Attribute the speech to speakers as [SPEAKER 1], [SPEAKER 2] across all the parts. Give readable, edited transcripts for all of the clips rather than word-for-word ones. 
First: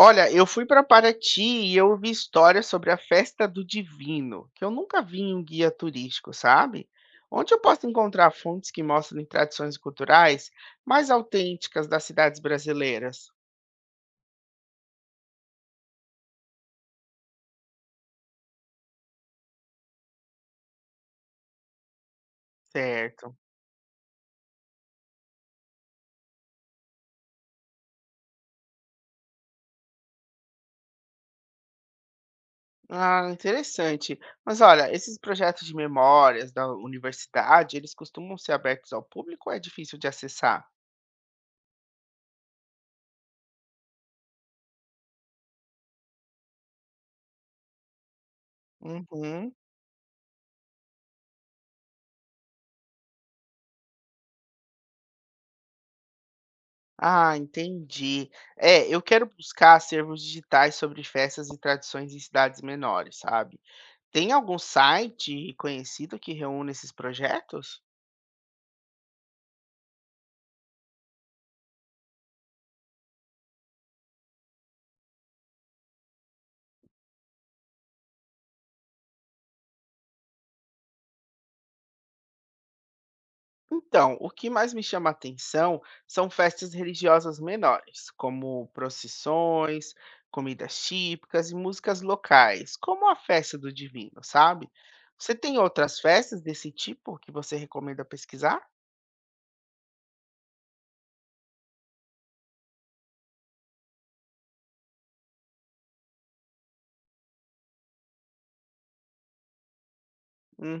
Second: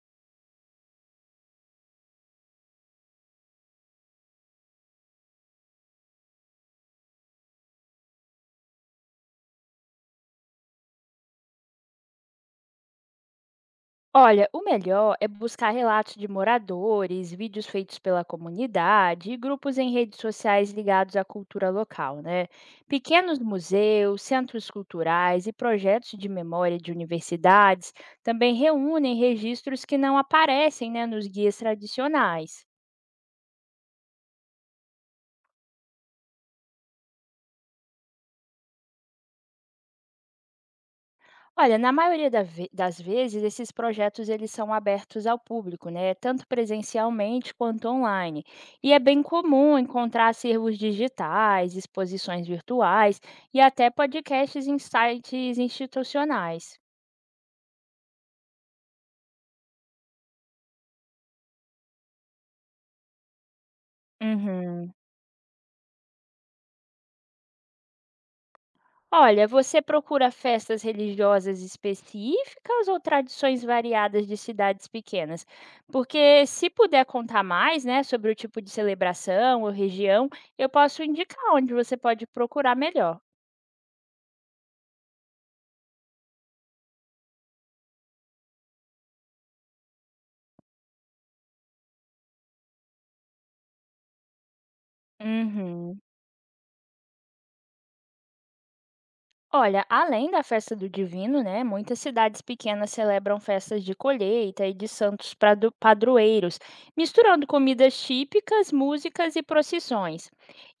[SPEAKER 1] Olha, eu fui para Paraty e eu ouvi histórias sobre a Festa do Divino, que eu nunca vi em um guia turístico, sabe? Onde eu posso encontrar fontes que mostrem tradições culturais mais autênticas das cidades brasileiras?
[SPEAKER 2] Olha, o melhor é buscar relatos de moradores, vídeos feitos pela comunidade e grupos em redes sociais ligados à cultura local, né?
[SPEAKER 1] Certo.
[SPEAKER 2] Pequenos museus, centros culturais e projetos de memória de universidades também reúnem registros que não aparecem, né, nos guias tradicionais.
[SPEAKER 1] Ah, interessante. Mas olha, esses projetos de memórias da universidade, eles costumam ser abertos ao público ou é difícil de acessar?
[SPEAKER 2] Olha, na maioria das vezes, esses projetos eles são abertos ao público, né? Tanto presencialmente quanto online. E é bem
[SPEAKER 1] Uhum.
[SPEAKER 2] comum encontrar acervos digitais, exposições virtuais e até podcasts em sites institucionais.
[SPEAKER 1] Ah, entendi. É, eu quero buscar acervos digitais sobre festas e tradições em cidades menores, sabe? Tem algum
[SPEAKER 2] Uhum.
[SPEAKER 1] site conhecido que reúne esses projetos?
[SPEAKER 2] Olha, você procura festas religiosas específicas ou tradições variadas de cidades pequenas? Porque se puder contar mais, né, sobre o tipo de celebração ou região, eu posso indicar onde você pode procurar melhor.
[SPEAKER 1] Então, o que mais me chama a atenção são festas religiosas menores, como procissões, comidas típicas e músicas locais, como a festa do Divino, sabe? Você tem outras
[SPEAKER 2] Uhum.
[SPEAKER 1] festas desse tipo que você recomenda pesquisar?
[SPEAKER 2] Olha, além da festa do Divino, né, muitas cidades pequenas celebram festas de colheita e de santos padroeiros, misturando comidas típicas, músicas e procissões.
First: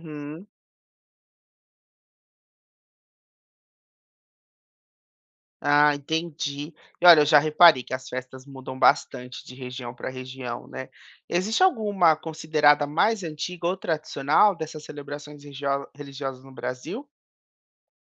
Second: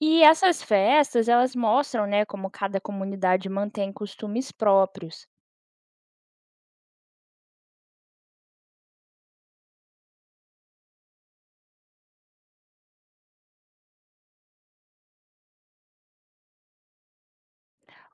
[SPEAKER 2] E essas festas, elas mostram, né, como cada comunidade mantém costumes próprios.
[SPEAKER 1] Ah, entendi. E olha, eu já reparei que as festas mudam bastante de região para região, né? Existe alguma considerada mais antiga ou tradicional dessas religiosas no Brasil?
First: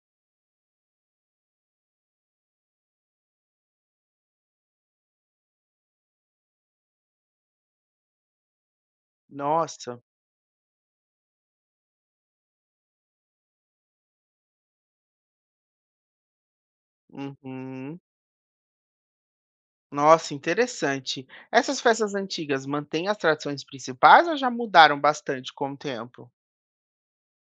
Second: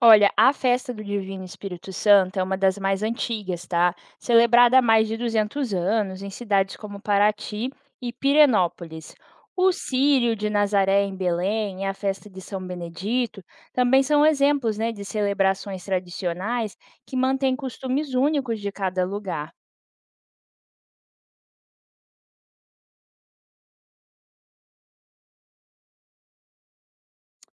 [SPEAKER 2] Olha, a festa do Divino Espírito Santo é uma das mais antigas, tá? Celebrada há mais de 200 anos em cidades como Paraty e Pirenópolis. O
[SPEAKER 1] Nossa,
[SPEAKER 2] Círio de Nazaré em Belém e a festa de São Benedito também são exemplos, né, de celebrações tradicionais que mantêm
[SPEAKER 1] uhum.
[SPEAKER 2] costumes únicos de cada lugar.
[SPEAKER 1] Nossa, interessante. Essas festas antigas mantêm as tradições principais ou já mudaram bastante com o tempo?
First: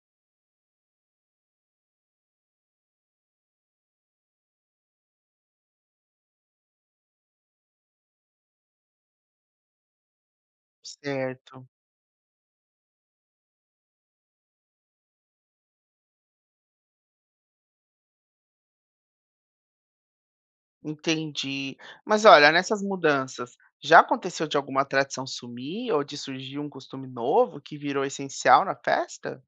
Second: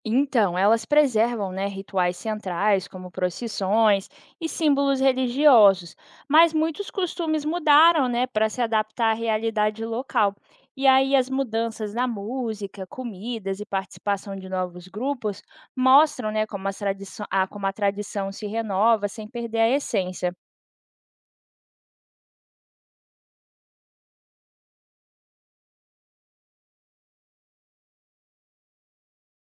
[SPEAKER 2] Então, elas preservam, né, rituais centrais, como procissões e símbolos religiosos, mas muitos costumes mudaram, né, para se adaptar à realidade local. E aí as
[SPEAKER 1] Certo.
[SPEAKER 2] mudanças na música, comidas e participação de novos grupos mostram, né, como, como a tradição se renova sem perder a essência.
[SPEAKER 1] Entendi. Mas olha, nessas mudanças, já aconteceu de alguma tradição sumir ou de surgir um costume novo que virou essencial na festa?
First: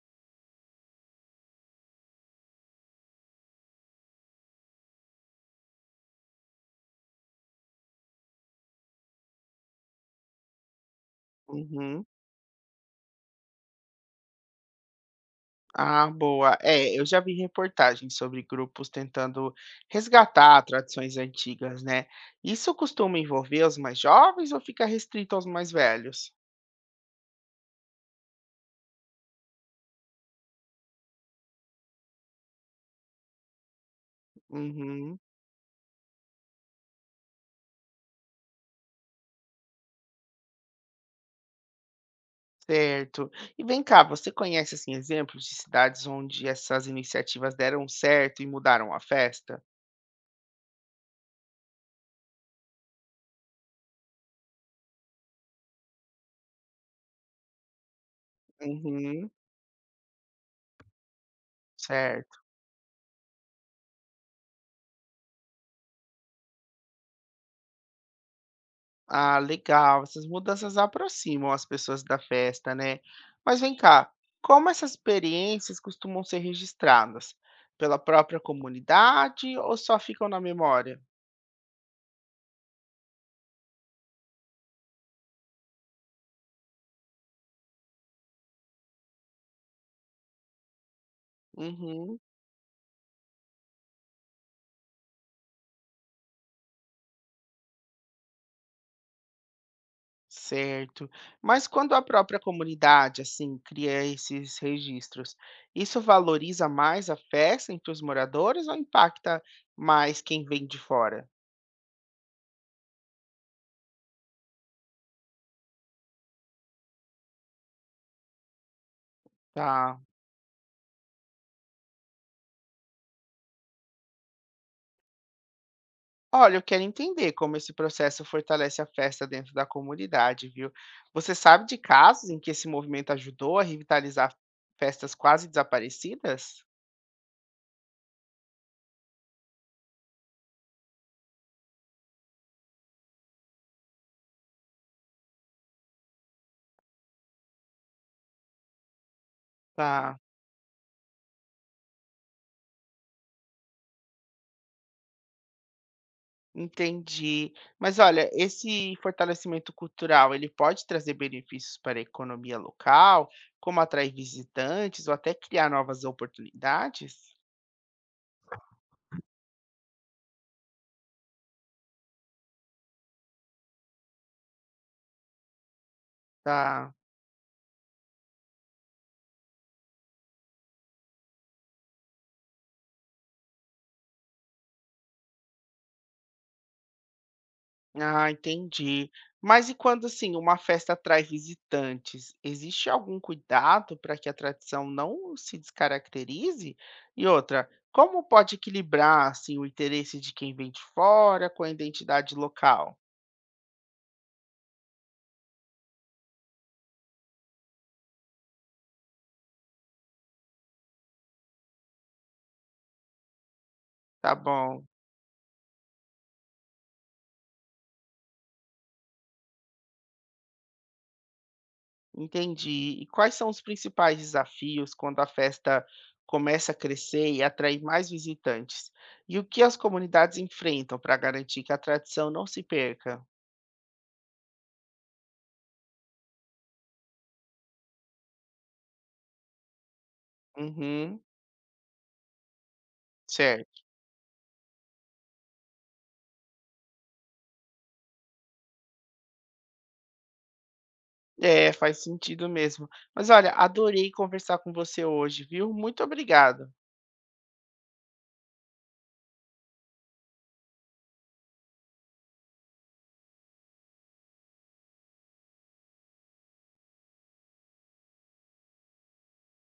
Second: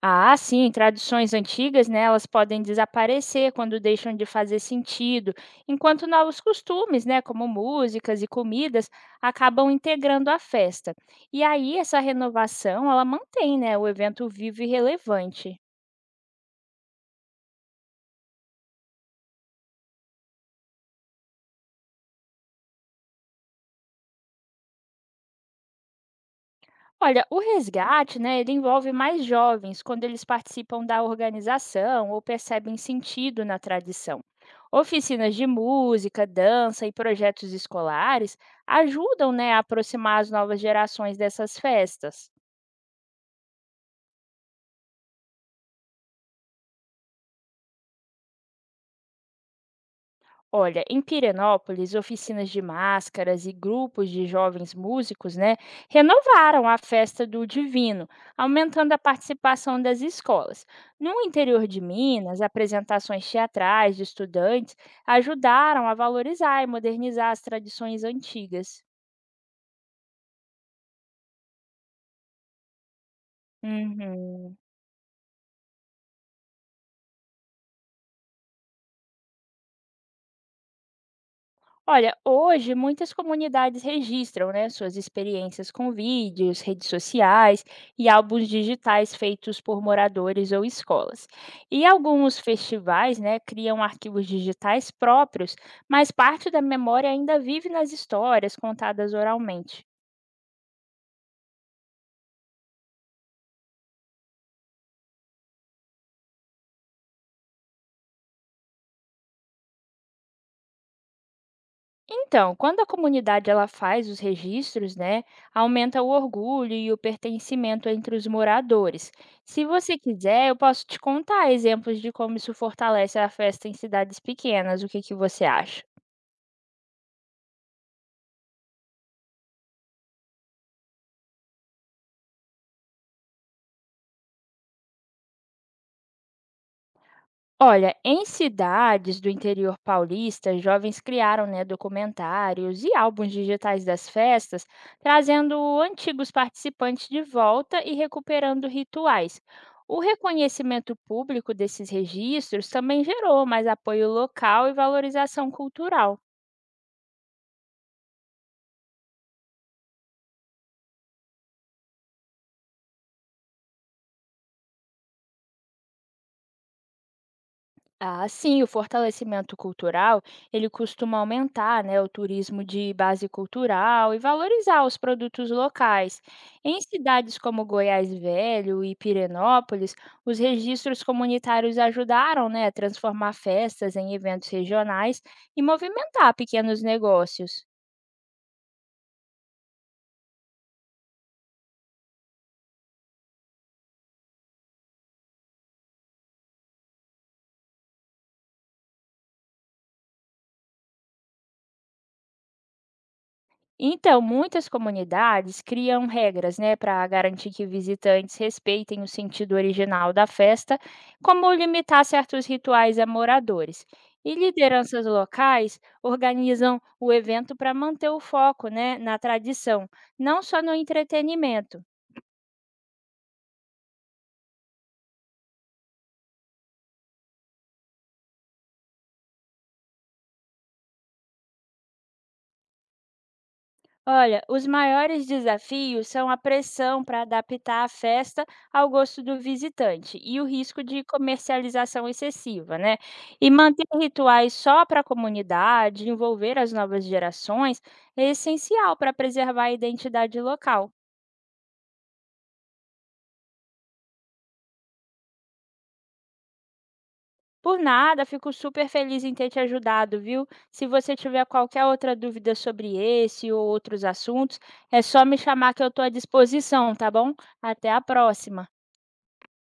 [SPEAKER 2] Ah, sim, tradições antigas, né, elas podem desaparecer quando deixam de fazer sentido, enquanto novos costumes, né, como músicas e comidas, acabam integrando a festa. E aí essa
[SPEAKER 1] Uhum.
[SPEAKER 2] renovação, ela mantém, né, o evento vivo e relevante.
[SPEAKER 1] Ah, boa. É, eu já vi reportagens sobre grupos tentando resgatar tradições antigas, né? Isso costuma envolver os mais jovens ou fica restrito aos mais velhos?
[SPEAKER 2] Olha, o resgate, né, ele envolve mais jovens quando eles participam da organização ou percebem sentido na tradição.
[SPEAKER 1] Uhum,
[SPEAKER 2] Oficinas de música, dança e projetos escolares ajudam, né, a aproximar as novas gerações dessas festas.
[SPEAKER 1] certo. E vem cá, você conhece assim exemplos de cidades onde essas iniciativas deram certo e mudaram a festa?
[SPEAKER 2] Olha, em Pirenópolis, oficinas de máscaras e grupos de jovens músicos, né, renovaram a festa do Divino, aumentando a
[SPEAKER 1] Uhum,
[SPEAKER 2] participação das escolas. No interior de Minas,
[SPEAKER 1] certo.
[SPEAKER 2] apresentações teatrais de estudantes ajudaram a valorizar e modernizar as tradições antigas.
[SPEAKER 1] Ah, legal. Essas mudanças aproximam as pessoas da festa, né? Mas vem cá,
[SPEAKER 2] Uhum.
[SPEAKER 1] como essas experiências costumam ser registradas? Pela própria comunidade ou só ficam na memória?
[SPEAKER 2] Olha, hoje muitas comunidades registram, né, suas experiências com vídeos, redes sociais e álbuns digitais feitos por moradores ou escolas. E
[SPEAKER 1] Uhum,
[SPEAKER 2] alguns festivais, né, criam arquivos digitais próprios, mas parte da memória ainda vive nas histórias contadas oralmente.
[SPEAKER 1] certo. Mas quando a própria comunidade, assim, cria esses registros, isso valoriza mais a festa entre os moradores ou impacta mais quem vem de fora?
[SPEAKER 2] Então, quando a comunidade ela faz os registros, né, aumenta o orgulho e o pertencimento entre os moradores. Se você
[SPEAKER 1] Tá.
[SPEAKER 2] quiser, eu posso te contar exemplos de como isso fortalece a festa em cidades pequenas. O que que você acha?
[SPEAKER 1] Olha, eu quero entender como esse processo fortalece a festa dentro da comunidade, viu? Você sabe de casos em que esse movimento ajudou a revitalizar festas quase desaparecidas?
[SPEAKER 2] Olha, em cidades do interior paulista, jovens criaram, né, documentários e álbuns digitais das festas, trazendo antigos participantes de volta e recuperando rituais. O
[SPEAKER 1] Tá,
[SPEAKER 2] reconhecimento público desses registros também gerou mais apoio local e valorização cultural.
[SPEAKER 1] entendi. Mas olha, esse fortalecimento cultural, ele pode trazer benefícios para a economia local, como atrair visitantes ou até criar novas oportunidades?
[SPEAKER 2] Ah, sim, o fortalecimento cultural, ele costuma aumentar, né, o turismo de base cultural e valorizar os produtos locais. Em
[SPEAKER 1] Tá.
[SPEAKER 2] cidades como Goiás Velho e Pirenópolis, os registros comunitários ajudaram, né, a transformar festas em eventos regionais e movimentar pequenos negócios.
[SPEAKER 1] Ah, entendi. Mas e quando assim uma festa atrai visitantes, existe algum cuidado para que a tradição não se descaracterize? E outra, como pode equilibrar assim o interesse de quem vem de fora com a identidade local?
[SPEAKER 2] Então, muitas comunidades criam regras, né, para garantir que visitantes respeitem o sentido original da festa, como limitar certos rituais a moradores.
[SPEAKER 1] Tá
[SPEAKER 2] E
[SPEAKER 1] bom,
[SPEAKER 2] lideranças locais organizam o evento para manter o foco, né, na tradição, não só no entretenimento.
[SPEAKER 1] entendi. E quais são os principais desafios quando a festa começa a crescer e atrair mais visitantes? E o que as comunidades enfrentam para garantir que a tradição não se perca?
[SPEAKER 2] Olha, os maiores desafios são a pressão para adaptar a festa ao gosto do visitante e o risco de
[SPEAKER 1] Uhum,
[SPEAKER 2] comercialização excessiva, né? E
[SPEAKER 1] certo.
[SPEAKER 2] manter rituais só para a comunidade, envolver as novas gerações, é essencial para preservar a identidade local.
[SPEAKER 1] É, faz sentido mesmo. Mas olha, adorei conversar com você hoje, viu? Muito obrigado.
[SPEAKER 2] Por nada, fico super feliz em ter te ajudado, viu? Se você tiver qualquer outra dúvida sobre esse ou outros assuntos, é só me chamar que eu estou à disposição, tá bom? Até a próxima!